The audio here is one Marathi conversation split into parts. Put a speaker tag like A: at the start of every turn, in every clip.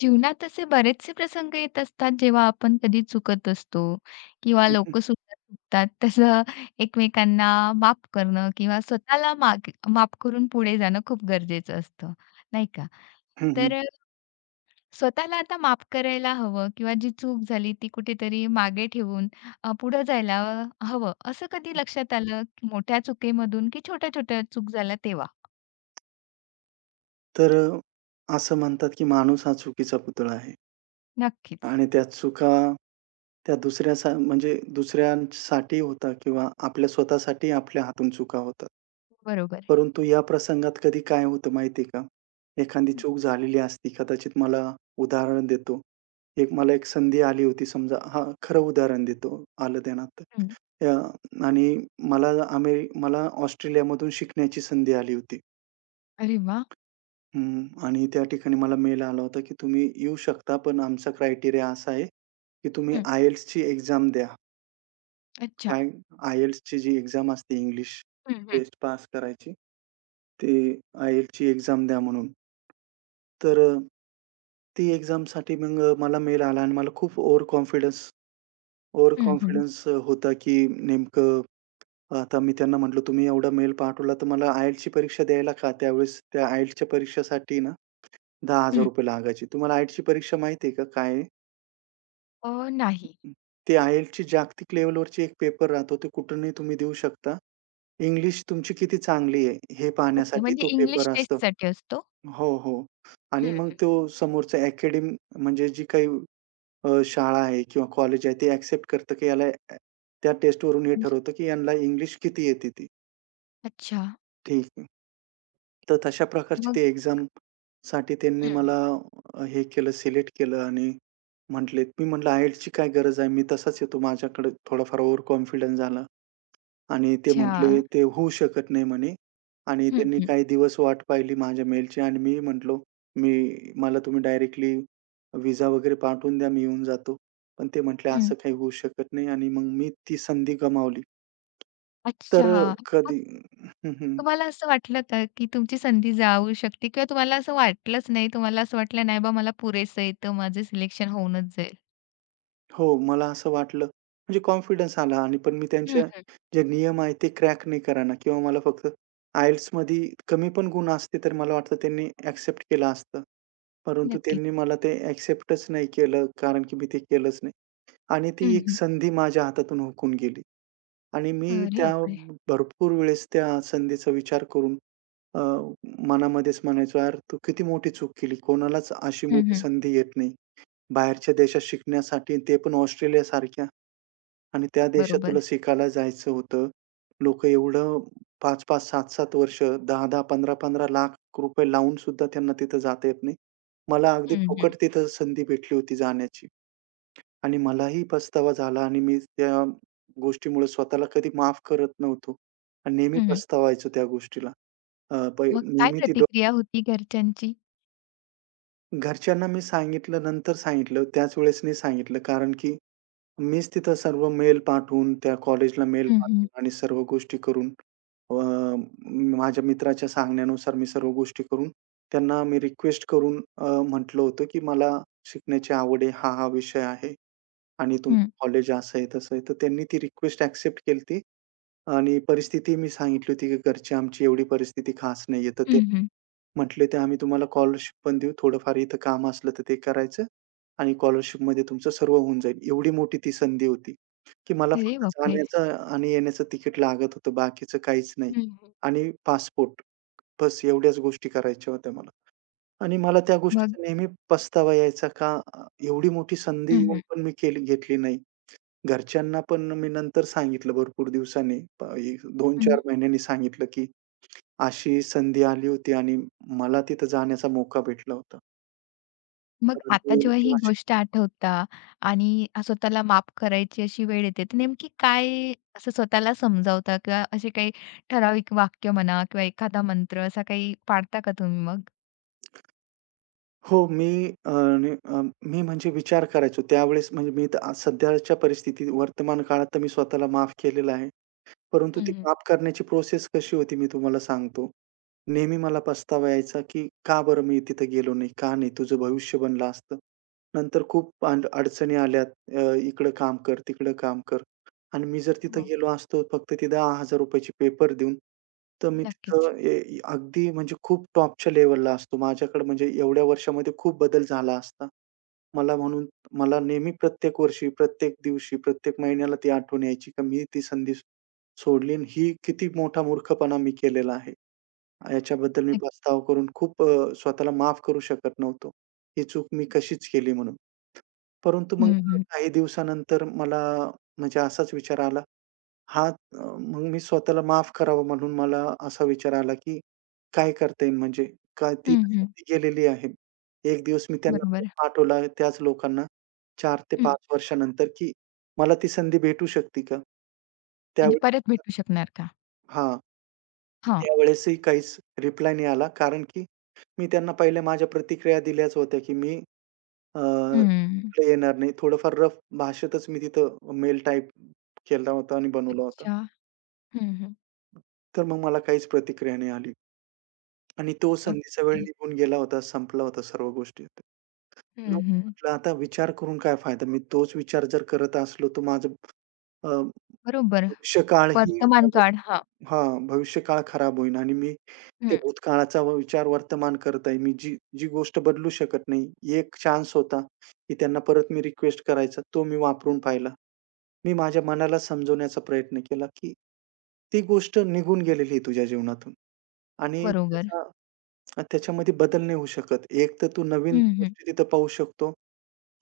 A: जीवनात असे बरेचसे प्रसंग येत असतात, जेव्हा आपण कधी चुकत असतो किंवा
B: हं, हं.
A: लोकंसुद्धा चुकतात. तसं एकमेकांना माफ करणं किंवा स्वतःला माफ करून पुढे जाणं खूप गरजेचं असतं, नाही का? तर
B: हं,
A: स्वतःला आता माफ करायला हवं किंवा जी चूक झाली ती कुठेतरी मागे ठेवून पुढं जायला हवं, असं कधी लक्षात आलं की मोठ्या चुकीमधून की छोट्या-छोट्या चूक झाल्या तेव्हा?
B: तर अ, असं म्हणतात, की माणूस हा चुकीचा पुतळा आहे
A: नक्कीच.
B: आणि त्या चुका त्या दुसऱ्यासा म्हणजे दुसऱ्यांसाठी होतात किंवा आपल्या स्वतःसाठी आपल्या हातून चुका होतात.
A: बरोबर.
B: परंतु या प्रसंगात कधी काय होतं माहिती आहे का? एखादी चूक झालेली असती. कदाचित मला उदाहरण देतो. एक संधी आली होती समजा हां, खरं उदाहरण देतो. आलं ध्यानात.
A: हं.
B: अ, आणि मला अमेरि मला ऑस्ट्रेलियामधून शिकण्याची संधी आली होती.
A: अरे वाह!
B: हं. आणि त्या ठिकाणी मला मेल आला होता, की तुम्ही येऊ शकता, पण आमचा क्रायटेरिया असा आहे, की तुम्ही
A: हं.
B: आयएल्सची एक्झाम द्या.
A: अच्छा.
B: काय आयएल्सची जी एक्झाम असते, इंग्लिश
A: हं, हं.
B: टेस्ट पास करायची, ती आयएल्सची एक्झाम द्या म्हणून. तर अ, ती एक्झामसाठी मला मेल आला आणि मला खूप ओव्हर कॉन्फिडन्स ओव्हर
A: हं, हं.
B: कॉन्फिडन्स होता, की नेमकं आता मी त्यांना म्हटलं, "तुम्ही एवढा मेल पाठवला, तर मला आयएल्सची परीक्षा द्यायला का?" त्यावेळेस त्या आयएल्सच्या परीक्षेसाठी ना
A: हं.
B: ₹10,000 लागायचे. तुम्हाला आयएल्सची परीक्षा माहिती आहे का काय आहे?
A: नाही.
B: ते आयएलची जागतिक लेव्हलवरची एक पेपर राहतो. ते कुठूनही तुम्ही देऊ शकता. इंग्लिश तुमची किती चांगली आहे, हे
A: ओके.
B: पाहण्यासाठी
A: म्हणजे
B: तो पेपर
A: इंग्लिश
B: असतो.
A: टेस्टसाठी असतो?
B: हो, हो. आणि
A: हं,
B: मग
A: हं.
B: तो समोरचा अकॅडमी म्हणजे जी काही शाळा आहे किंवा कॉलेज आहे, ते एक्सेप्ट करतं, की याला अ, त्या टेस्टवरून हे
A: म्हणजे
B: ठरवतं, की यांना इंग्लिश किती येते ती.
A: अच्छा.
B: ठीक आहे. तर तशा प्रकारची
A: मग.
B: ती एक्झामसाठी त्यांनी
A: हं,
B: मला
A: हं.
B: हे केलं, सिलेक्ट केलं आणि मी म्हटलं, "आयएलची काय गरज आहे? मी तसाच येतो." माझ्याकडे थोडाफार ओव्हर कॉन्फिडन्स झाला. आणि ते म्हटले,
A: अच्छा.
B: "ते होऊ शकत नाही" म्हणे. आणि
A: हं,
B: त्यांनी
A: हं.
B: काही दिवस वाट पाहिली माझ्या मेलची आणि मी म्हटलो, मला तुम्ही डायरेक्टली व्हिसा वगैरे पाठवून द्या, मी येऊन जातो." पण ते म्हटले,
A: हं.
B: "असं काही होऊ शकत नाही" आणि मग मी ती संधी गमावली. तर
A: अच्छा.
B: अ,
A: मग
B: कधी हं, हं.
A: तुम्हाला असं वाटलं का, की तुमची संधी जाऊ शकते किंवा तुम्हाला असं वाटलंच नाही, तुम्हाला असं वाटलं नाही बा मला पुरेसं येतं, माझं सिलेक्शन होऊनच जाईल?
B: हो, मला असं वाटलं म्हणजे कॉन्फिडन्स आला आणि पण मी त्यांच्या
A: हं, हं.
B: जे नियम आहेत ते क्रॅक नाही कराना, किंवा मला फक्त IELTSमध्ये कमी पण गुण असते, तर मला वाटतं त्यांनी एक्सेप्ट केलं असतं. परंतु
A: नक्कीच.
B: त्यांनी मला ते एक्सेप्टच नाही केलं, कारण की मी ते केलंच नाही आणि ती
A: हं,
B: एक
A: हं.
B: संधी माझ्या हातातून हुकून गेली आणि मी
A: अरे
B: त्या
A: बापरे!
B: भरपूर वेळेस त्या संधीचा विचार करून अ, मनामध्येच म्हणायचो, "यार, तू किती मोठी चूक केली. कोणालाच अशी
A: हं,
B: मोठी
A: हं.
B: संधी येत नाही." बाहेरच्या देशात शिकण्यासाठी ते पण ऑस्ट्रेलियासारख्या आणि त्या देशात तुला
A: बरोबर.
B: शिकायला जायचं होतं. लोक एवढं पाच 5 7-7 वर्ष, 10-10, 15-15 लाख रुपये लावून सुद्धा त्यांना तिथं जाता येत नाही. मला अगदी
A: हं, हं.
B: फुकट तिथं संधी भेटली होती जाण्याची आणि मलाही पछतावा झाला आणि मी त्या गोष्टीमुळे स्वतःला कधी माफ करत नव्हतो आणि नेहमी
A: हं.
B: पछतावायचो त्या गोष्टीला. अ, पै
A: मग काय
B: नेहमी ती डो
A: प्रतिक्रिया होती घरच्यांची?
B: घरच्यांना मी सांगितलं, नंतर सांगितलं. त्याच वेळेस नाही सांगितलं कारण की मीच तिथं सर्व मेल पाठवून, त्या कॉलेजला मेल
A: हं, हं.
B: पाठवून आणि सर्व गोष्टी करून अ, माझ्या मित्राच्या सांगण्यानुसार मी सर्व गोष्टी करून त्यांना मी रिक्वेस्ट करून म्हटलं होतं, की मला शिकण्याची आवड आहे, हा विषय आहे आणि
A: हं.
B: तुमचं कॉलेज असं आहे, तसं आहे. तर त्यांनी ती रिक्वेस्ट एक्सेप्ट केली आणि परिस्थिती मी सांगितली होती, की घरची आमची एवढी परिस्थिती खास नाहीये. तर ते
A: हं, हं.
B: म्हटले ते आम्ही तुम्हाला स्कॉलरशिप पण देऊ. थोडंफार इथं काम असलं तर ते करायचं आणि स्कॉलरशिपमध्ये तुमचं सर्व होऊन जाईल. एवढी मोठी ती संधी होती, की मला
A: अरे
B: फक्त
A: बापरे!
B: जाण्याचं आणि येण्याचं तिकीट लागत होतं. बाकीचं काहीच नाही
A: हं, हं.
B: आणि पासपोर्ट, बस एवढ्याच गोष्टी करायच्या होत्या मला. आणि मला त्या
A: मग?
B: गोष्टीचा नेहमी पस्तावा यायचा का एवढी मोठी संधी
A: हं,
B: येऊन
A: हं.
B: पण मी घेतली नाही. घरच्यांना पण मी नंतर सांगितलं भरपूर दिवसांनी. 2-4 महिन्यांनी सांगितलं, की अशी संधी आली होती आणि मला तिथं जाण्याचा मोका भेटला होता. हं.
A: मग
B: परंतु
A: आता जेव्हा
B: मी
A: ही
B: अशी
A: गोष्ट आठवता आणि स्वतःला माफ करायची अशी वेळ येते, तर नेमकी काय असं स्वतःला समजावता किंवा असे काही ठराविक वाक्य म्हणा किंवा एखादा मंत्र असा काही पाळता का तुम्ही मग?
B: हो, मी अ, नि अ, मी म्हणजे विचार करायचो त्यावेळेस म्हणजे मी तर आज सध्याच्या परिस्थितीत वर्तमान काळात तर मी स्वतःला माफ केलेलं आहे. परंतु
A: हं,
B: ती
A: हं.
B: माफ करण्याची प्रोसेस कशी होती मी तुम्हाला सांगतो. नेहमी मला पस्तावा यायचा, की का बरं मी तिथं गेलो नाही? का नाही? तुझं भविष्य बनलं असतं. नंतर खूप अडचणी आल्यात. अ, इकडं काम कर, तिकडं काम कर आणि मी जर तिथं
A: हो.
B: गेलो असतो फक्त ते ₹10,000 चे पेपर देऊन, तर मी
A: नक्कीच.
B: तिथं अगदी म्हणजे खूप टॉपच्या लेव्हलला असतो. माझ्याकडे म्हणजे एवढ्या वर्षामध्ये खूप बदल झाला असता. मला म्हणून मला नेहमी प्रत्येक वर्षी, प्रत्येक दिवशी, प्रत्येक महिन्याला ती आठवण यायची, का मी ती संधी सोडली आणि ही किती मोठा मूर्खपणा मी केलेला आहे. याच्याबद्दल मी
A: नक्क
B: पस्ताव करून खूप, स्वतःला माफ करू शकत नव्हतो. ही चूक मी कशीच केली म्हणून. परंतु मग
A: हं, हं.
B: काही दिवसानंतर मला म्हणजे असाच विचार आला, हा अ, मग मी स्वतःला माफ करावं म्हणून मला असा विचार आला, की काय करता येईल म्हणजे ती
A: हं,
B: तर
A: हं.
B: संधी गेलेली आहे. एक दिवस मी त्यांना मेल
A: बरोबर.
B: पाठवला त्याच लोकांना 4 ते
A: हं.
B: 5 वर्षानंतर, की मला ती संधी भेटू शकते का?
A: म्हणजे
B: त्यावेळेस
A: परत भेटू शकणार का?
B: हां.
A: हां.
B: त्यावेळेसही काहीच रिप्लाय नाही आला. कारण की मी त्यांना पहिल्या माझ्या प्रतिक्रिया दिल्याच होत्या, की मी अ,
A: हं.
B: तिकडे येणार नाही. थोडंफार रफ भाषेतच मी तिथं मेल टाइप केला होता आणि बनवला होता.
A: अच्छा. हं, हं.
B: तर मग मला काहीच प्रतिक्रिया नाही आली आणि तो संधीचा वेळ
A: ओके.
B: निघून गेला होता, संपला होता सर्व गोष्टी. मग मी
A: हं, हं.
B: म्हटलं, "आता विचार करून काय फायदा? मी तोच विचार जर करत असलो, तर माझं
A: बरोबर.
B: भविष्यकाळ ही
A: वर्तमान
B: माझा
A: काळ. हां.
B: हां, भविष्यकाळ खराब होईल आणि मी ते
A: हं.
B: भूतकाळाचा विचार वर्तमान करत आहे. मी जी जी गोष्ट बदलू शकत नाही. एक चान्स होता, की त्यांना परत मी रिक्वेस्ट करायचा. तो मी वापरून पाहिला. मी माझ्या मनाला समजवण्याचा प्रयत्न केला, की ती गोष्ट निघून गेलेली आहे तुझ्या जीवनातून आणि
A: बरोबर.
B: त्याच्यामध्ये बदल नाही होऊ शकत. एक तर तू नवीन
A: हं.
B: गोष्टी तिथं पाहू शकतो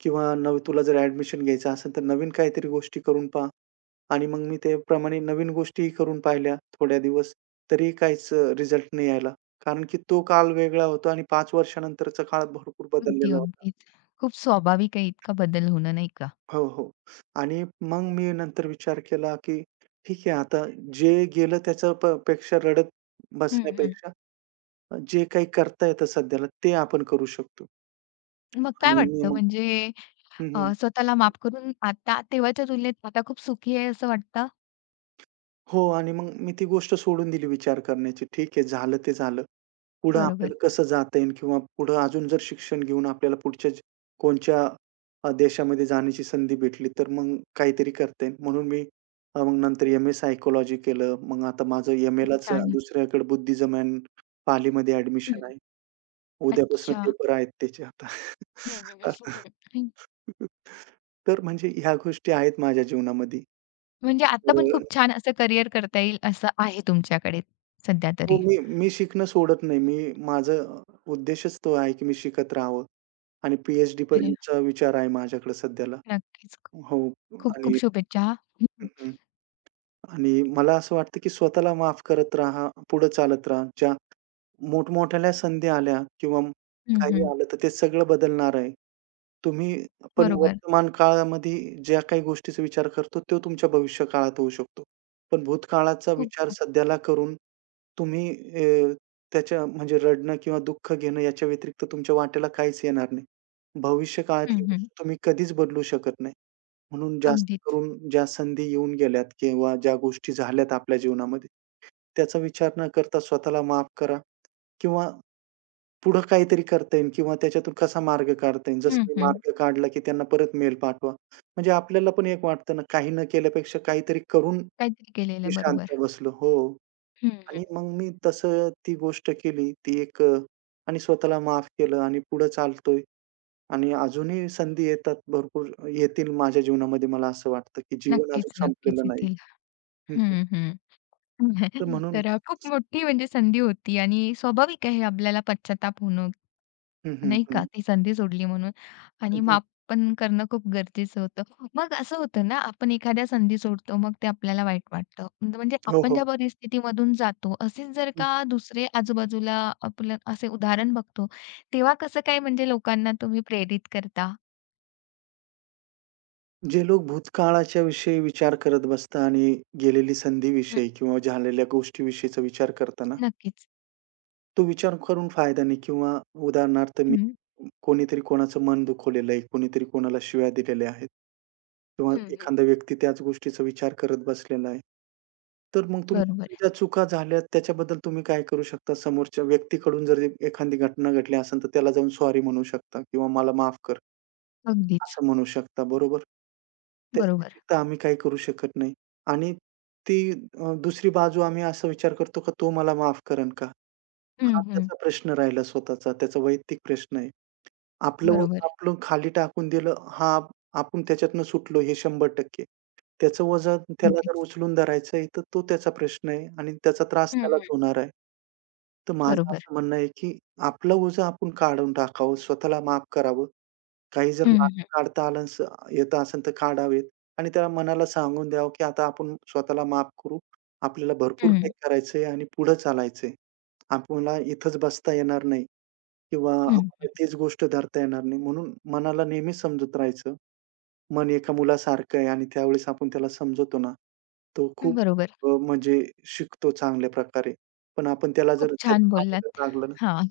B: किंवा नवी तुला जर ॲडमिशन घ्यायचं असेल, तर नवीन काहीतरी गोष्टी करून पहा. आणि मग मी ते त्याप्रमाणे नवीन गोष्टी करून पाहिल्या थोड्या दिवस, तरीही काहीच रिझल्ट नाही आला. कारण की तो काळ वेगळा होता आणि 5 वर्षानंतरचा काळ भरपूर
A: अगदी,
B: बदललेला होता.
A: अगदीच. खूप स्वाभाविक आहे इतका बदल होणं, नाही का?
B: हो, हो. आणि मग मी नंतर विचार केला, की ठीक आहे आता जे गेलं त्याच्या पेक्षा रडत
A: हं, हं.
B: बसण्यापेक्षा जे काही करता येतं सध्याला ते आपण करू शकतो.
A: मग
B: आणि
A: काय
B: मी
A: वाटतं
B: मग
A: म्हणजे
B: हं, हं.
A: स्वतःला माफ करून आता तेव्हाच्या तुलनेत आता खूप सुखी आहे असं वाटतं?
B: हो आणि मग मी ती गोष्ट सोडून दिली विचार करण्याची. ठीक आहे, झालं ते झालं. पुढं
A: बरोबर.
B: आपल्याला कसं जाता येईल किंवा पुढं अजून जर शिक्षण घेऊन आपल्याला कोणत्या देशामध्ये जाण्याची संधी भेटली तर मग काहीतरी करता येईल म्हणून मी अ, मग नंतर M A सायकोलॉजी केलं, मग आता माझं एम
A: खूप
B: लाच
A: छान.
B: दुसऱ्याकडे बुद्धिझम अँड पालीमध्ये
A: हं.
B: ऍडमिशन आहे. उद्यापासून
A: अच्छा.
B: पेपर आहेत त्याचे आता.
A: हं, हं. हं.
B: तर म्हणजे ह्या गोष्टी आहेत माझ्या जीवनामध्ये.
A: म्हणजे आता पण खूप
B: तर
A: छान असं करिअर करता येईल असं आहे तुमच्याकडे सध्या
B: हो,
A: तरी.
B: मी मी शिकणं सोडत नाही. माझं उद्देशच तो आहे, की मी शिकत राहावं आणि PhD
A: अरे
B: पर्यंतचा विचार आहे माझ्याकडे सध्याला.
A: नक्कीच.
B: हो
A: खूप-खूप
B: आणि
A: शुभेच्छा हां.
B: हं,
A: हं.
B: हं. आणि मला असं वाटतं, की स्वतःला माफ करत राहा, पुढे चालत राहा. ज्या मोठमोठ्या संधी आल्या किंवा काही
A: हं,
B: आलं, तर ते सगळं बदलणार आहे. तुम्ही पण
A: बरोबर.
B: वर्तमान काळामध्ये ज्या काही गोष्टीचा विचार करतो, तो तुमच्या भविष्य काळात होऊ शकतो. पण भूतकाळाचा विचार
A: खूप-खूप.
B: सध्याला करून तुम्ही अ, त्याच्या म्हणजे रडणं किंवा दुःख घेणं याच्या व्यतिरिक्त तुमच्या वाट्याला काहीच येणार नाही. भविष्य
A: हं,
B: काळातली गोष्ट
A: हं.
B: तुम्ही कधीच बदलू शकत नाही. म्हणून जास्त
A: अगदीच.
B: करून ज्या संधी येऊन गेल्यात किंवा ज्या गोष्टी झाल्यात आपल्या जीवनामध्ये, त्याचा विचार न करता स्वतःला माफ करा किंवा पुढं काहीतरी करता येईल किंवा त्याच्यातून कसा मार्ग काढता येईल.
A: हं,
B: जसं मी
A: हं.
B: मार्ग काढला, की त्यांना परत मेल पाठवा. म्हणजे आपल्याला पण एक वाटतं ना, काही न केल्यापेक्षा काहीतरी करून
A: काहीतरी
B: मी
A: केलेलं
B: शांत
A: बरोबर.
B: बसलो. हो.
A: हं,
B: आणि
A: हं.
B: मग मी तसं ती गोष्ट केली. आणि स्वतःला माफ केलं आणि पुढे चालतोय. आणि अजूनही संधी येतात भरपूर, येतील माझ्या जीवनामध्ये. मला असं वाटतं, की जीवन अजून
A: नक्कीच, नक्कीच
B: संपलेलं नाही.
A: येतील.
B: हं, हं.
A: हं, हं.
B: तर म्हणून
A: तर खूप मोठी म्हणजे संधी होती आणि स्वाभाविक आहे आपल्याला पश्चात्ताप होणं,
B: हं, हं,
A: नाही का?
B: हं.
A: ती संधी सोडली म्हणून
B: हं,
A: आणि
B: हं.
A: माफ पण करणं खूप गरजेचं होतं. मग असं होतं ना, आपण एखाद्या संधी सोडतो, मग ते आपल्याला वाईट वाटतं. म्हणजे म्हणजे
B: हो,
A: आपण
B: हो.
A: ज्या परिस्थितीमधून जातो, असेच जर
B: हं.
A: का दुसरे आजूबाजूला आपलं असे उदाहरण बघतो, तेव्हा कसं काय म्हणजे लोकांना तुम्ही प्रेरित करता?
B: जे लोक भूतकाळाच्या विषयी विचार करत बसता आणि गेलेली
A: हं.
B: संधीविषयी किंवा झालेल्या गोष्टीविषयीचा विचार करताना,
A: नक्कीच.
B: तो विचार करून फायदा नाही किंवा उदाहरणार्थ
A: हं.
B: कोणीतरी कोणाचं मन दुखवलेलं आहे, कोणीतरी कोणाला शिव्या दिलेल्या आहेत किंवा
A: हं, हं.
B: एखादा व्यक्ती त्याच गोष्टीचा विचार करत बसलेला आहे. तर मग तुमच्याकडून
A: बरोबर.
B: ज्या चुका झाल्या त्याच्याबद्दल तुम्ही काय करू शकता? समोरच्या व्यक्तीकडून जर एखादी घटना घडली असेल, तर त्याला जाऊन सॉरी म्हणू शकता किंवा "मला माफ कर"
A: अगदीच.
B: असं म्हणू शकता, बरोबर? त्याच्या
A: बरोबर.
B: व्यतिरिक्त आम्ही काही करू शकत नाही. आणि ती दुसरी बाजू आम्ही असा विचार करतो, का "तो मला माफ करेल का?"
A: हं,
B: हा
A: हं.
B: त्याचा प्रश्न राहिला स्वतःचा, त्याचा वैयक्तिक प्रश्न आहे. आपलं वजन
A: बरोबर.
B: आपण खाली टाकून दिलं, हां, आपण त्याच्यातनं सुटलो हे 100%. त्याचं वजन त्याला जर
A: अगदीच.
B: उचलून धरायचं आहे, तर तो त्याचा प्रश्न आहे आणि त्याचा त्रास
A: हं,
B: त्यालाच
A: हं.
B: होणार आहे. तर माझं
A: बरोबर.
B: असं म्हणणं आहे, की आपलं ओझं आपण काढून टाकावं, स्वतःला माफ करावं. काही जर
A: हं, हं,
B: मार्ग
A: हं.
B: काढता आलं स येत असेल तर काढावेत आणि त्या मनाला सांगून द्यावं, की आता आपण स्वतःला माफ करू. आपल्याला भरपूर
A: हं,
B: काही करायचंय आणि पुढे चालायचंय. आपल्याला इथंच बसता येणार नाही. किंवा
A: हं.
B: आम्हाला तीच गोष्ट धरता येणार नाही. म्हणून मनाला नेहमी समजत राहायचं. मन एका मुलासारखं आहे आणि त्यावेळेस आपण त्याला समजवतो ना, तो खूप
A: बरोबर.
B: अ, म्हणजे शिकतो चांगल्या प्रकारे. पण आपण त्याला
A: खूप
B: जर त्याच्या
A: छान
B: मागे
A: बोललात.
B: जर लागलं ना
A: हां,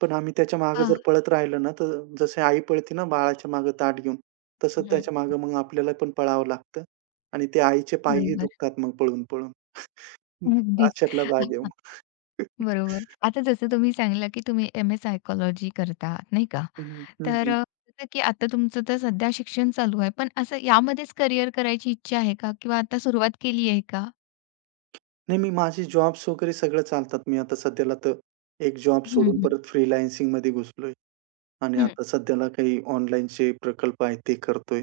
B: पण आम्ही त्याच्या मागे जर
A: हां.
B: पळत राहिलं ना, तर जसे आई पळते ना बाळाच्या मागे ताट घेऊन, तसं
A: हं.
B: त्याच्या मागे मग आपल्याला पण पळावं लागतं आणि ते आईचे पायही
A: बरोबर.
B: दुखतात मग पळून-पळून. हं,
A: अगदीच.
B: अशातला भाग आहे मग.
A: बरोबर. आता जसं तुम्ही सांगितलं, की तुम्ही एम-ए सायकॉलॉजी करता, नाही का?
B: हं,
A: तर
B: हं.
A: जसं की आता तुमचं तर सध्या शिक्षण चालू आहे, पण असं यामध्येच करिअर करायची इच्छा आहे का? किंवा आता सुरुवात केली आहे का?
B: नाही, मी माझे जॉब्स वगैरे सगळं चालतात. मी आता सध्याला तर एक जॉब
A: हं,
B: सोडून
A: हं.
B: परत फ्रीलान्सिंगमध्ये घुसलोय आणि
A: हं.
B: आता सध्याला काही ऑनलाईनचे प्रकल्प आहेत ते करतोय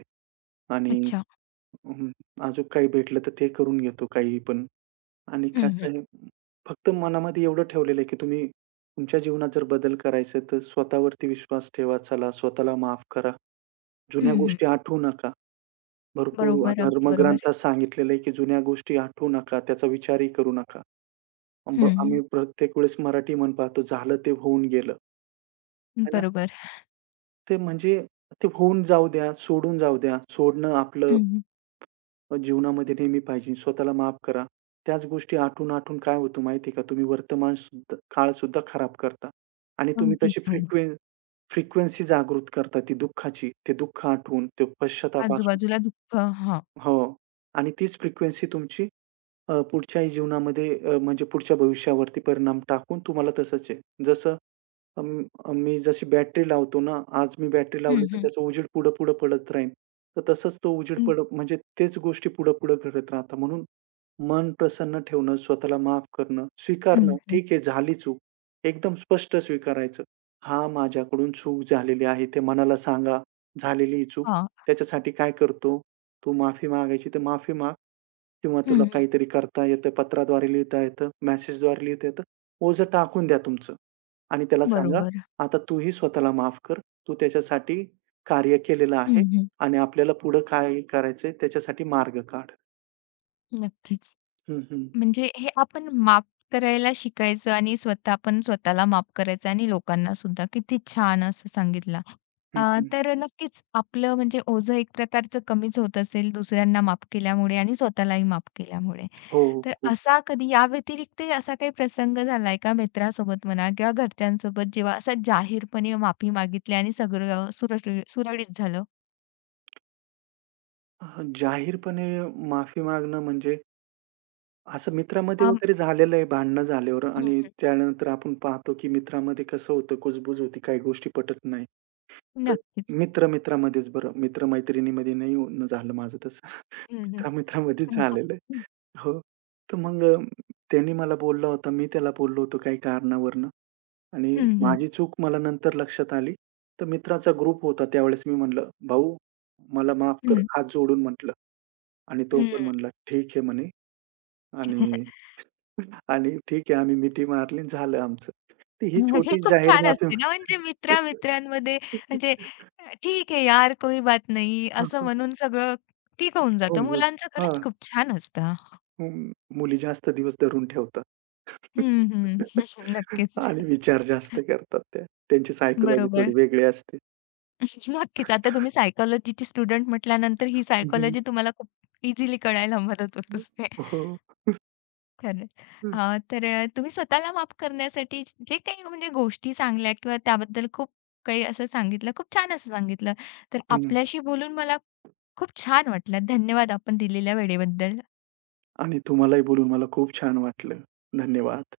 B: आणि
A: अच्छा.
B: अं, अजून काही भेटलं तर ते करून घेतो काही पण. आणि
A: हं, हं.
B: कसं आहे, फक्त मनामध्ये एवढं ठेवलेलं आहे, की तुम्ही तुमच्या जीवनात जर बदल करायचा तर स्वतःवरती विश्वास ठेवा. चला, स्वतःला माफ करा. जुन्या
A: हं, हं.
B: गोष्टी आठवू नका. भरपूर
A: बरोबर, अगदी बरोबर.
B: धर्मग्रंथात सांगितलेलं आहे, की जुन्या गोष्टी आठवू नका, त्याचा विचारही करू नका.
A: हं, हं.
B: आम्ही प्रत्येक वेळेस मराठी म्हण पाहतो, झालं ते होऊन गेलं, आहे ना.
A: बरोबर.
B: ते म्हणजे ते होऊन जाऊ द्या, सोडून जाऊ द्या. सोडणं आपलं
A: हं, हं.
B: जीवनामध्ये नेहमी पाहिजे. स्वतःला माफ करा. त्याच गोष्टी आठवून-आठवून काय होतं माहिती आहे का, तुम्ही वर्तमान सुद्धा काळसुद्धा खराब करता आणि तुम्ही तशी
A: अगदीच हो.
B: फ्रिक्वेन्सी जागृत करता ती दुःखाची. ते दुःख आठवून, ते पश्चाताप.
A: आजूबाजूला दुःख. हां.
B: हो. आणि तीच फ्रिक्वेन्सी तुमची पुढच्याही जीवनामध्ये, म्हणजे पुढच्या भविष्यावरती परिणाम टाकून तुम्हाला तसंच आहे. जसं मी जशी बॅटरी लावतो ना, आज मी बॅटरी लावली
A: हं,
B: तर
A: हं.
B: त्याचं उजेड पुढं-पुढं पडत राहील. तर तसंच तो उजेड
A: हं,
B: पड म्हणजे तेच गोष्टी पुढं-पुढं घडत राहतात. म्हणून मन प्रसन्न ठेवणं, स्वतःला माफ करणं,
A: हं,
B: स्वीकारणं,
A: हं.
B: ठीक आहे झाली चूक. एकदम स्पष्ट स्वीकारायचं. "हां, माझ्याकडून चूक झालेली आहे." ते मनाला सांगा, झालेली ही चूक.
A: हां.
B: त्याच्यासाठी काय करतो, तू माफी मागायची तर माफी माग किंवा तुला
A: हं, हं.
B: काहीतरी करता येतं, पत्राद्वारे लिहिता येतं, मेसेजद्वारे लिहिता येतं, ओझं टाकून द्या तुमचं. आणि त्याला सांगा,
A: बरोबर.
B: "आता तूही स्वतःला माफ कर. तू त्याच्यासाठी कार्य केलेलं
A: हं,
B: आहे
A: हं.
B: आणि आपल्याला पुढं काय करायचंय त्याच्यासाठी मार्ग काढ."
A: नक्कीच.
B: हं, हं.
A: म्हणजे हे आपण माफ करायला शिकायचं आणि स्वतः आपण स्वतःला माफ करायचं आणि लोकांना सुद्धा. किती छान असं सांगितलं. अ,
B: हं, हं.
A: तर नक्कीच आपलं म्हणजे ओझं एक प्रकारचं कमीच होत असेल दुसऱ्यांना माफ केल्यामुळे आणि स्वतःलाही माफ केल्यामुळे.
B: हो,
A: तर
B: खूप.
A: असा कधी या व्यतिरिक्त असा काही प्रसंग झालाय का मित्रासोबत म्हणा किंवा घरच्यांसोबत जेव्हा असं जाहीरपणे माफी मागितली आणि सगळं सुरळीत झालं?
B: हां, जाहीरपणे माफी मागणं म्हणजे असं मित्रामध्ये
A: आम
B: वगैरे झालेलं आहे भांडणं झाल्यावर आणि
A: हं.
B: त्यानंतर आपण पाहतो, की मित्रामध्ये कसं होतं, कुजबूज होती, काही गोष्टी पटत नाही. तर
A: नक्कीच.
B: मित्र-मित्रामध्येच बरं, मित्र-मैत्रिणीमध्ये नाही झालं माझं तसं.
A: हं, हं.
B: मित्र-मित्रामध्येच
A: हं, हं.
B: झालेलं आहे.
A: हं.
B: हो. तर त्यांनी मला बोलला होता. मी त्याला बोललो होतो काही कारणावरनं आणि
A: हं.
B: माझी चूक मला नंतर लक्षात आली. तर मित्राचा ग्रुप होता त्यावेळेस मी म्हटलं, "भाऊ मला माफ कर." हात जोडून म्हटलं आणि तो पण म्हटला, "ठीक आहे" म्हणे. आणि आणि ठीक आहे, आम्ही मिठी मारली आणि झालं आमचं. तर ही
A: मग हे
B: छोटी
A: खूप
B: जाहीर
A: छान
B: माफी.
A: असते ना, म्हणजे मित्र-मित्रांमध्ये म्हणजे ठीक है यार, कोई बात नहीं
B: हां,
A: असं
B: हां.
A: म्हणून सगळं ठीक होऊन जातं.
B: होऊन जातं.
A: मुलांचं खरंच खूप छान असतं हां.
B: हं, मुली जास्त दिवस धरून ठेवतात.
A: हं, हं. नक्कीच.
B: आणि विचार जास्त करतात त्या. त्यांची सायकॉलॉजी थोडी
A: बरोबर.
B: वेगळी असते.
A: नक्कीच. आता तुम्ही सायकॉलॉजीची स्टुडंट म्हटल्यानंतर ही
B: हं, हं.
A: सायकॉलॉजी तुम्हाला खूप इझिली कळायला मदत होत असते.
B: हो.
A: खरंच. तर तुम्ही स्वतःला माफ करण्यासाठी जे काही म्हणजे गोष्टी सांगल्या किंवा त्याबद्दल खूप काही असं सांगितलं, खूप छान असं सांगितलं. तर
B: हं.
A: आपल्याशी बोलून मला खूप छान वाटलं. धन्यवाद आपण दिलेल्या वेळेबद्दल.
B: आणि तुम्हालाही बोलून मला खूप छान वाटलं. धन्यवाद.